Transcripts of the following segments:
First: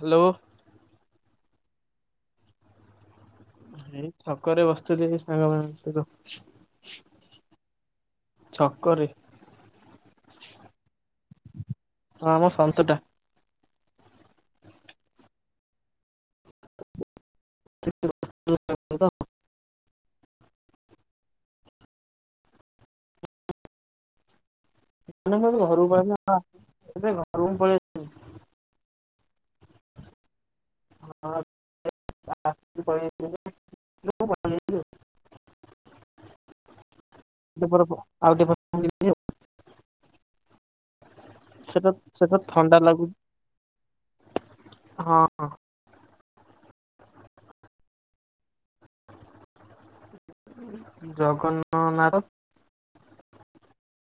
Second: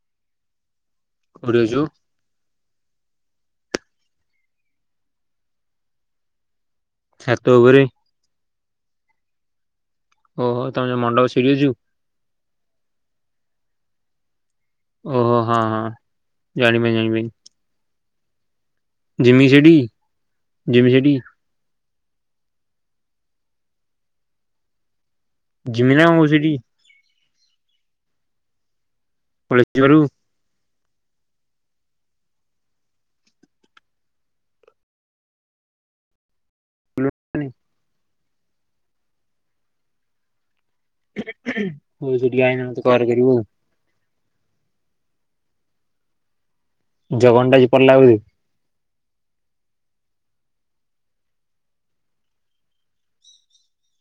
Hello କୋଢି ଅଛୁ ଏଇ ଛକରେ ବସିୁଥିଲ ସାଙ୍ଗମାନଙ୍କ ସହିତ ଛାଟ ଉପରେ ଛକରେ ଓହୋ ତମେ ଯୋ ମଣ୍ଡପ ସିଡି ଅଛୁ ହଁ ଆମ ସନ୍ତୁଟା ଓହୋ ହଁ ହଁ ଜାଣିବି ଜଣିିବି। ହ ଜିମି ସେଢିକି? ଜିମି ସେଥିକି? ଜିମି ନା କଣ କହୁଚୁ ସେଠି [unintelligible] [unintelligible] [unintelligible] [unintelligible] [unintelligible] ଆଉଟେ ପରେ ନହେଲେ ଯିବି ଆଉ। ହୁଁ ହୁଁ ସେଟା ତୁ ସେଟା ସେଠିକି ଅଇଲେ ଥଣ୍ଡା ମତେ କଲ୍ ଲାଗୁଛି କରିବୁ ଆଉ। ହଁ। ଜଗନ୍ନା ଟା ଆଜି ପଳେଇଲା ବୋଧେ? ଜଗନ ନା ତ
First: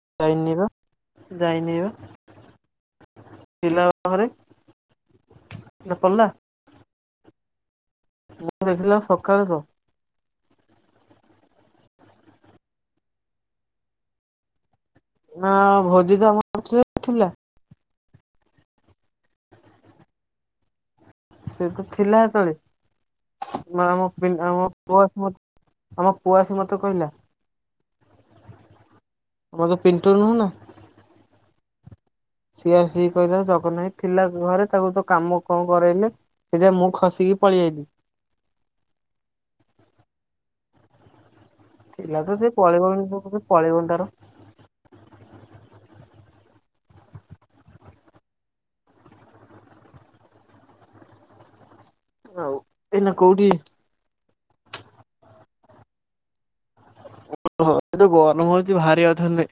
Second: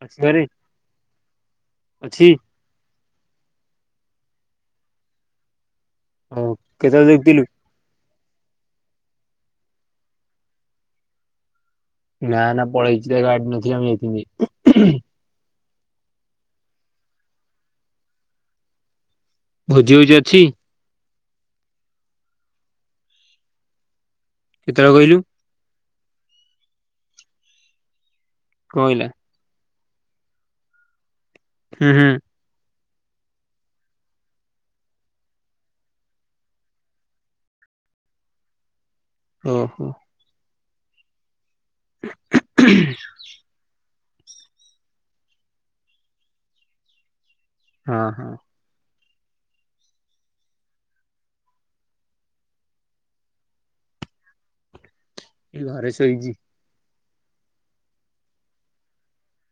ଅଛି ଘରେ ଯାଇନିର ଯାଇନିବା ଅଛି ପିଲା ଘରେ। [inaudible] ନା ପଳେଇଲା। ଓ କେତେବେଳେ ଦେଖିଥିଲୁ? ମୁଁ ଦେଖିଲା ସକାଳଠୁ ନା ନା ପଳେଇଛିି ତ ଗାଡି ନ ଆମ ଯାଇଥିଲି। ହଁ ଭୋଜି ଟା। [unintelligible] ଭୋଜି ଭୋଜି ଅଛି। ସେ ତ ଥିଲା ହେତଳେ ନା ମ। [unintelligible] କେତେବେଳେ କହିଲୁ ଆମ ପୁଅସି ମତେ କହିଲା। କହିଲା ମୁଁ ଯୋଉ ପିଣ୍ଟୁ ନୁହୁଁ ନା ହୁଁ ହୁଁ। ତିଆସ କହିଲ ଜଗନ୍ନାଥ ଥିଲା ଘରେ ତାକୁ ତ କାମ କଣ କରାଇଲେ ସେଟା ମୁଁ ଖସିକି ପଳେଇଆଇଲିି ଓହୋ। ଥିଲା ତ ସେ ପଳେଇଗ ପଳେଇଗନ ତାର। ହଁ ହଁ। ଆଉ ଏନା କଉଠି? ଏଇ ଘରେ ଶୋଇଛି। ଏ ଗରମ ହଉଛି ଭାରି ଅଥର ନେ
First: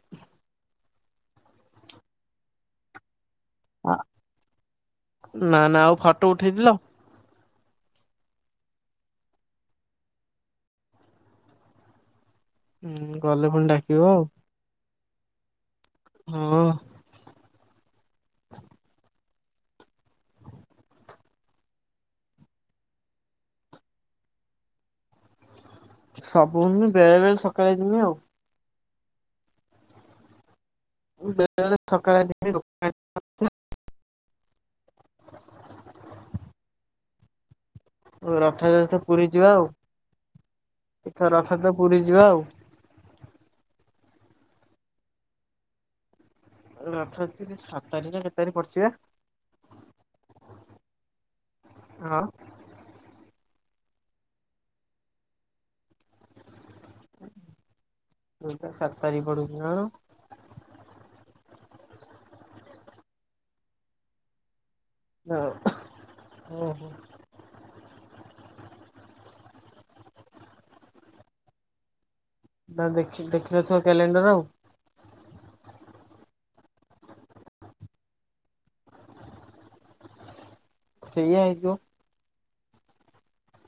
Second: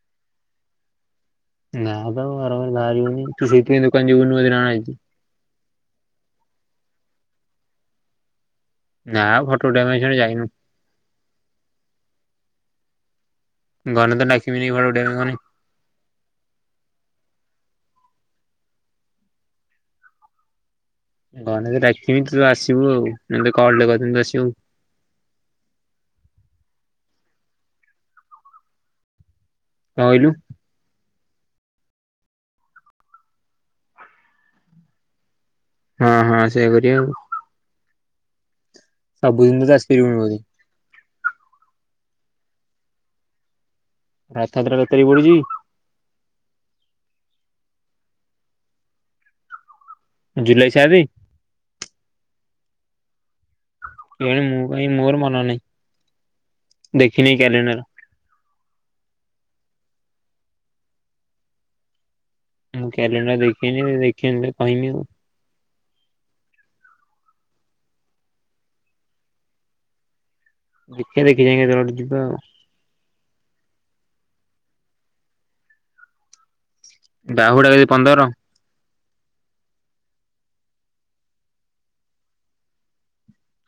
ନାଁଦ ଗରମ ରେ ବାହାରି ହୋଉନି। [unintelligible] ନା ନା ଆଉ ଫଟୋ ଉଠେଇଥିଲ? ନା ଫଟୋ ଉଠେଇବା କୁ ସିଆଡେ ଯାଇନୁ। ହୁଁ। ଗଲେ ପୁଣି ଡାକିବ ଘନ ଆଉ ତ ଡାକିବିନି ଘର। ଦେଢ଼ହୁଁ। ହଁ। ଘଲେକ ଡାକିବି ତୁ ଆସିବୁ ଆଉ ମେେ କିଲେ କମତି ଆସିବୁ। ସବୁ ହମି ବେଳେ ବେଳେ ସକାଳେ ଯମି ଆଉ। କ କହିଲୁ। ବେଳେଳେ ସକାଳେ। ହଁ ହଁ ସେଇଆ କର। ହ ର ରଥ ଯଥ ପୁରୀ ଯିବା ଆଉ ଆସିପାରିବୁନି ବୋଧେ। ଏଥ ରଥ ତ। ପୁରୀ ଯିବା ଆଉ। ରାଥାତ୍ରା ତତାର ପଡୁଛି। ରଥ ଅଛି ସାତ ତାରିଖ ନା କେତେ ତାରିଖ ପଢଚିବା। ଜୁଲାଇ ଚାରି। ସେ ମୁଁ କ ମୋର ମନ ନାହିଁ ଦେଖିନି କ୍ୟାଲେଣ୍ଡର। ହ ତ ସାତ ତି ପଡୁଛି ଆଣ। ମୁଁ କ୍ୟାଲେଣ୍ଡର ଦେଖିନି ଦେଖିନ। ହ ଓ ହୋ। ଦେଖିବା ଦେଖି ଯାଇ ତେବେ ଯିବା ଆଉ। ନା ଦେଖ ଦେଖିନଥିବ କ୍ୟାଲେଣ୍ଡର ଆଉ। ବାହୁଡ଼ା ବି ପନ୍ଦର। ସେଇଆ ହେଇଥିବ।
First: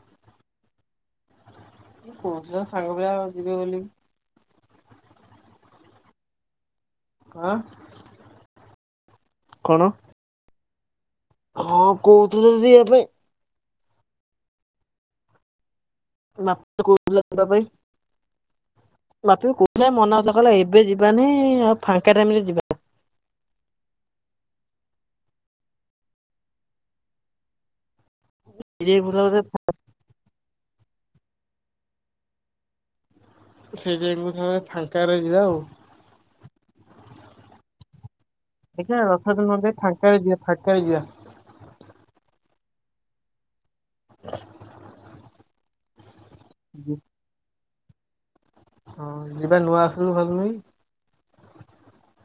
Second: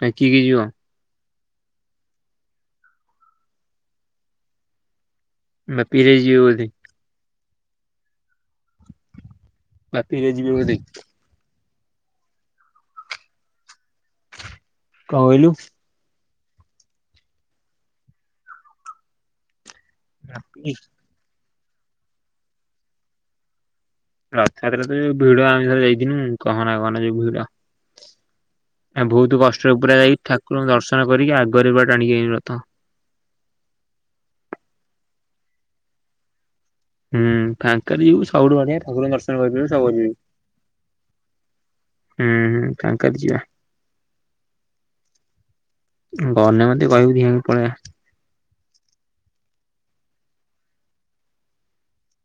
ଆଉ କିଏ କିଏ ଯିବ। ସେ କହୁଥିଲା ସାଙ୍ଗ ପିଲା ଆଉ ଯିବେ ବୋଲିକି। ବାପି ଭାଇ ଯିବ ବୋଳି। କା ଆ। ବାପିରେ ଯିବେ ଗୋଡି। ହଁ କହୁଥିଲା ତ ଯିବା ପାଇଁ। କଣ କହିଲୁ? ବାପି କହୁଥିଲା ଯିବା ପାଇଁ। ଲପ ନା ମନା କରିଦେଲା ଏବେ ଯିବାନି ଫାଙ୍କା ଟାଇମରେ ଯିବା। ରଥଯାତ୍ରାରେ ଯୋଉ ଭିଡ ଆମେ ଯୋ ଯାଇଥିଲୁ କହନା କହନା ଯୋଉ ଭିଡ। ଆଉ ସେଇଥିପାଇଁ ବହୁତ କଷ୍ଟରେ ପୁରା ଯାଇ ଠାକୁରଙ୍କ ଦର୍ଶନ। ଦର୍ଶନ କରିକି ଆଗରେ ବା ଟାଣିକି ଆଇଲୁ ରଥ। ସେଇ ଯାଇକି କଣ ଫାଙ୍କା ରହିଯିବା ଆଉ। ହୁଁ ଫାଙ୍କାରେ ସବୁଠୁ ବଢ଼ିଆ ଦେଖିବା ଠାକୁରଙ୍କ ଦର୍ଶନ ରଥଯାତ୍ରା ନହେଲେ କରିିପାରିବେ, ସବୁ ଫାଙ୍କାରେ ଯିବା ଫାଙ୍କାରେ ଯିବା କରିପାରିବେ ହୁଁ। ଫାଙ୍କାରେ ଯିବା। ଆ ଗଲେ ମତେ କହିବୁ ଦି ଜଣ ପଳେଇଵା। ହଁ ଯିବା ନୂଆ ବର୍ଷ [inaudible]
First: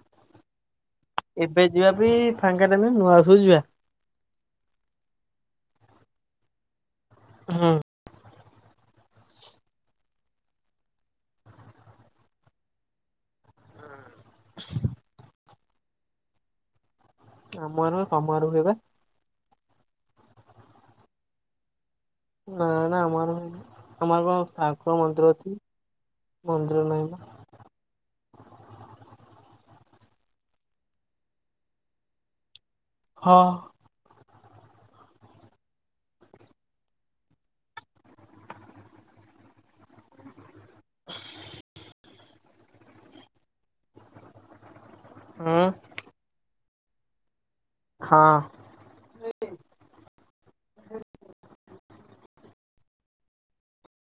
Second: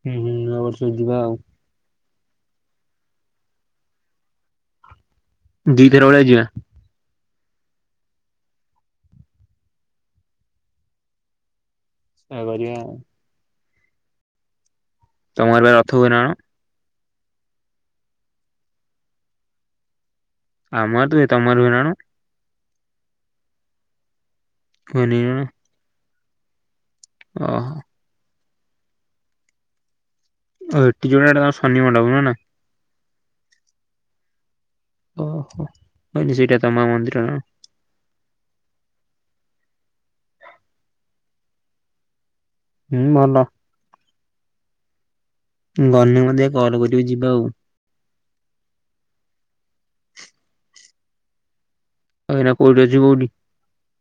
ହୁଁ ହୁଁ ନୂଆ ବର୍ଷ, ଯିବା ଆଉ, ଯିବା ଏବେ ଫାଙ୍କା ନଥିବ ନୂଆ ବର୍ଷରେ ଯିବା। ଦି ଦିନ ଭଳିଆ ଯିବା। ହୁଁ ସେଆ କରିଵା ଆଉ। [inaudible] ତମ ଗାଁରେ ରଥ ହୁଏନା କ'ଣ? ଆମର ସମାରୋହ ହେବେ। ଆମର ତ ହୁଏ ତମର ହୁଏ ନା କ'ଣ? ନା ନା ଆମର ଆମର କଣ ଠାକୁର ହୁଏନି ମନ୍ଦିର ନା କଣ? ଅଛି। ହୁଁ ସେଟାରେ ନାଇ ଵା [inaudible] ଓହୋ ଆଉ ଏଟି କଣ ଏଟା ତାଙ୍କ ଶନି ମଣ୍ଡପ ନୁହଁ ନା। ହଁ ଓହୋ ବାଟେ ସେଇଟା ତମ ମନ୍ଦିର ନା। [inaudible] ହୁଁ ଭଲ ହୁଁ ଗନି ମଧ୍ୟ କଲ କରିବି ଯିବା ଆଉ। ହଁ। ଏଇନା କୋଉଠି ଅଛୁ କୋଉଠି?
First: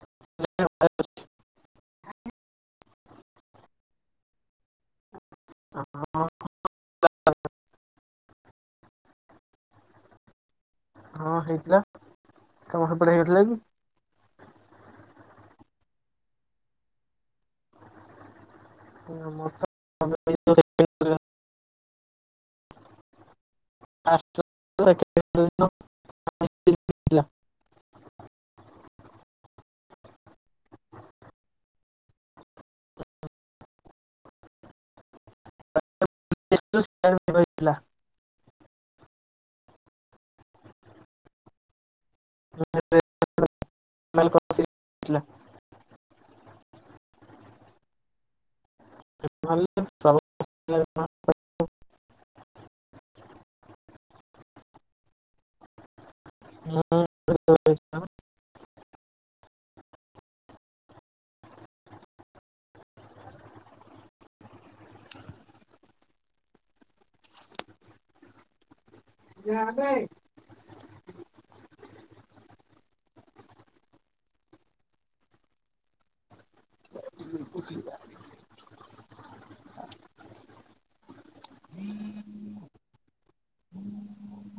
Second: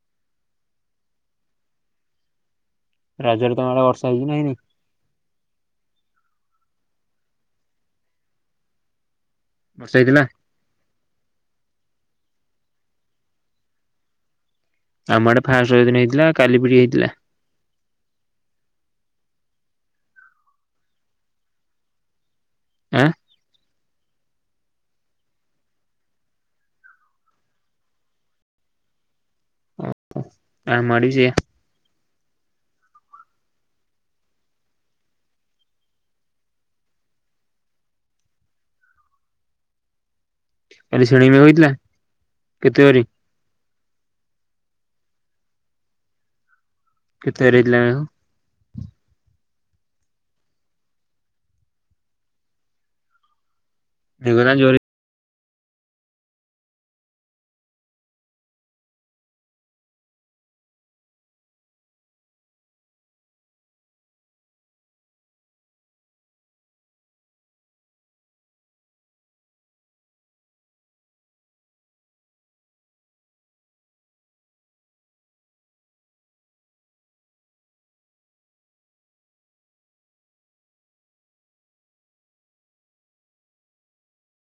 [unintelligible] ରଜରେ ତମର ବର୍ଷା ହେଇଚି ନା ହେଇନି? ହଁ [unintelligible] ବର୍ଷା ହେଇଥିଲା? ହଁ ହେଇଥିଲା ତମ ସେପଟେ ହେଇନଥିଲା କି? ଆମ ଆଡେ ଫାଷ୍ଟ୍ ରଜ ଦିନ ହେଇଥିଲା କାଲି ପିଡି ହେଇଥିଲା। [unintelligible] ଆଁ [unintelligible] ଓହୋ ଆମ ଆଡେ ବି ସେୟା। [unintelligible] କାଲି ସେଣେ ବି ହୋଇଥିଲା? [unintelligible] ବର୍ଷା କେତେଟାରେ ହେଇଥିଲା ମେଘ? [unintelligible] ଅଗଟା ଜରି, ହଁ [unintelligible] [unintelligible] [inaudible]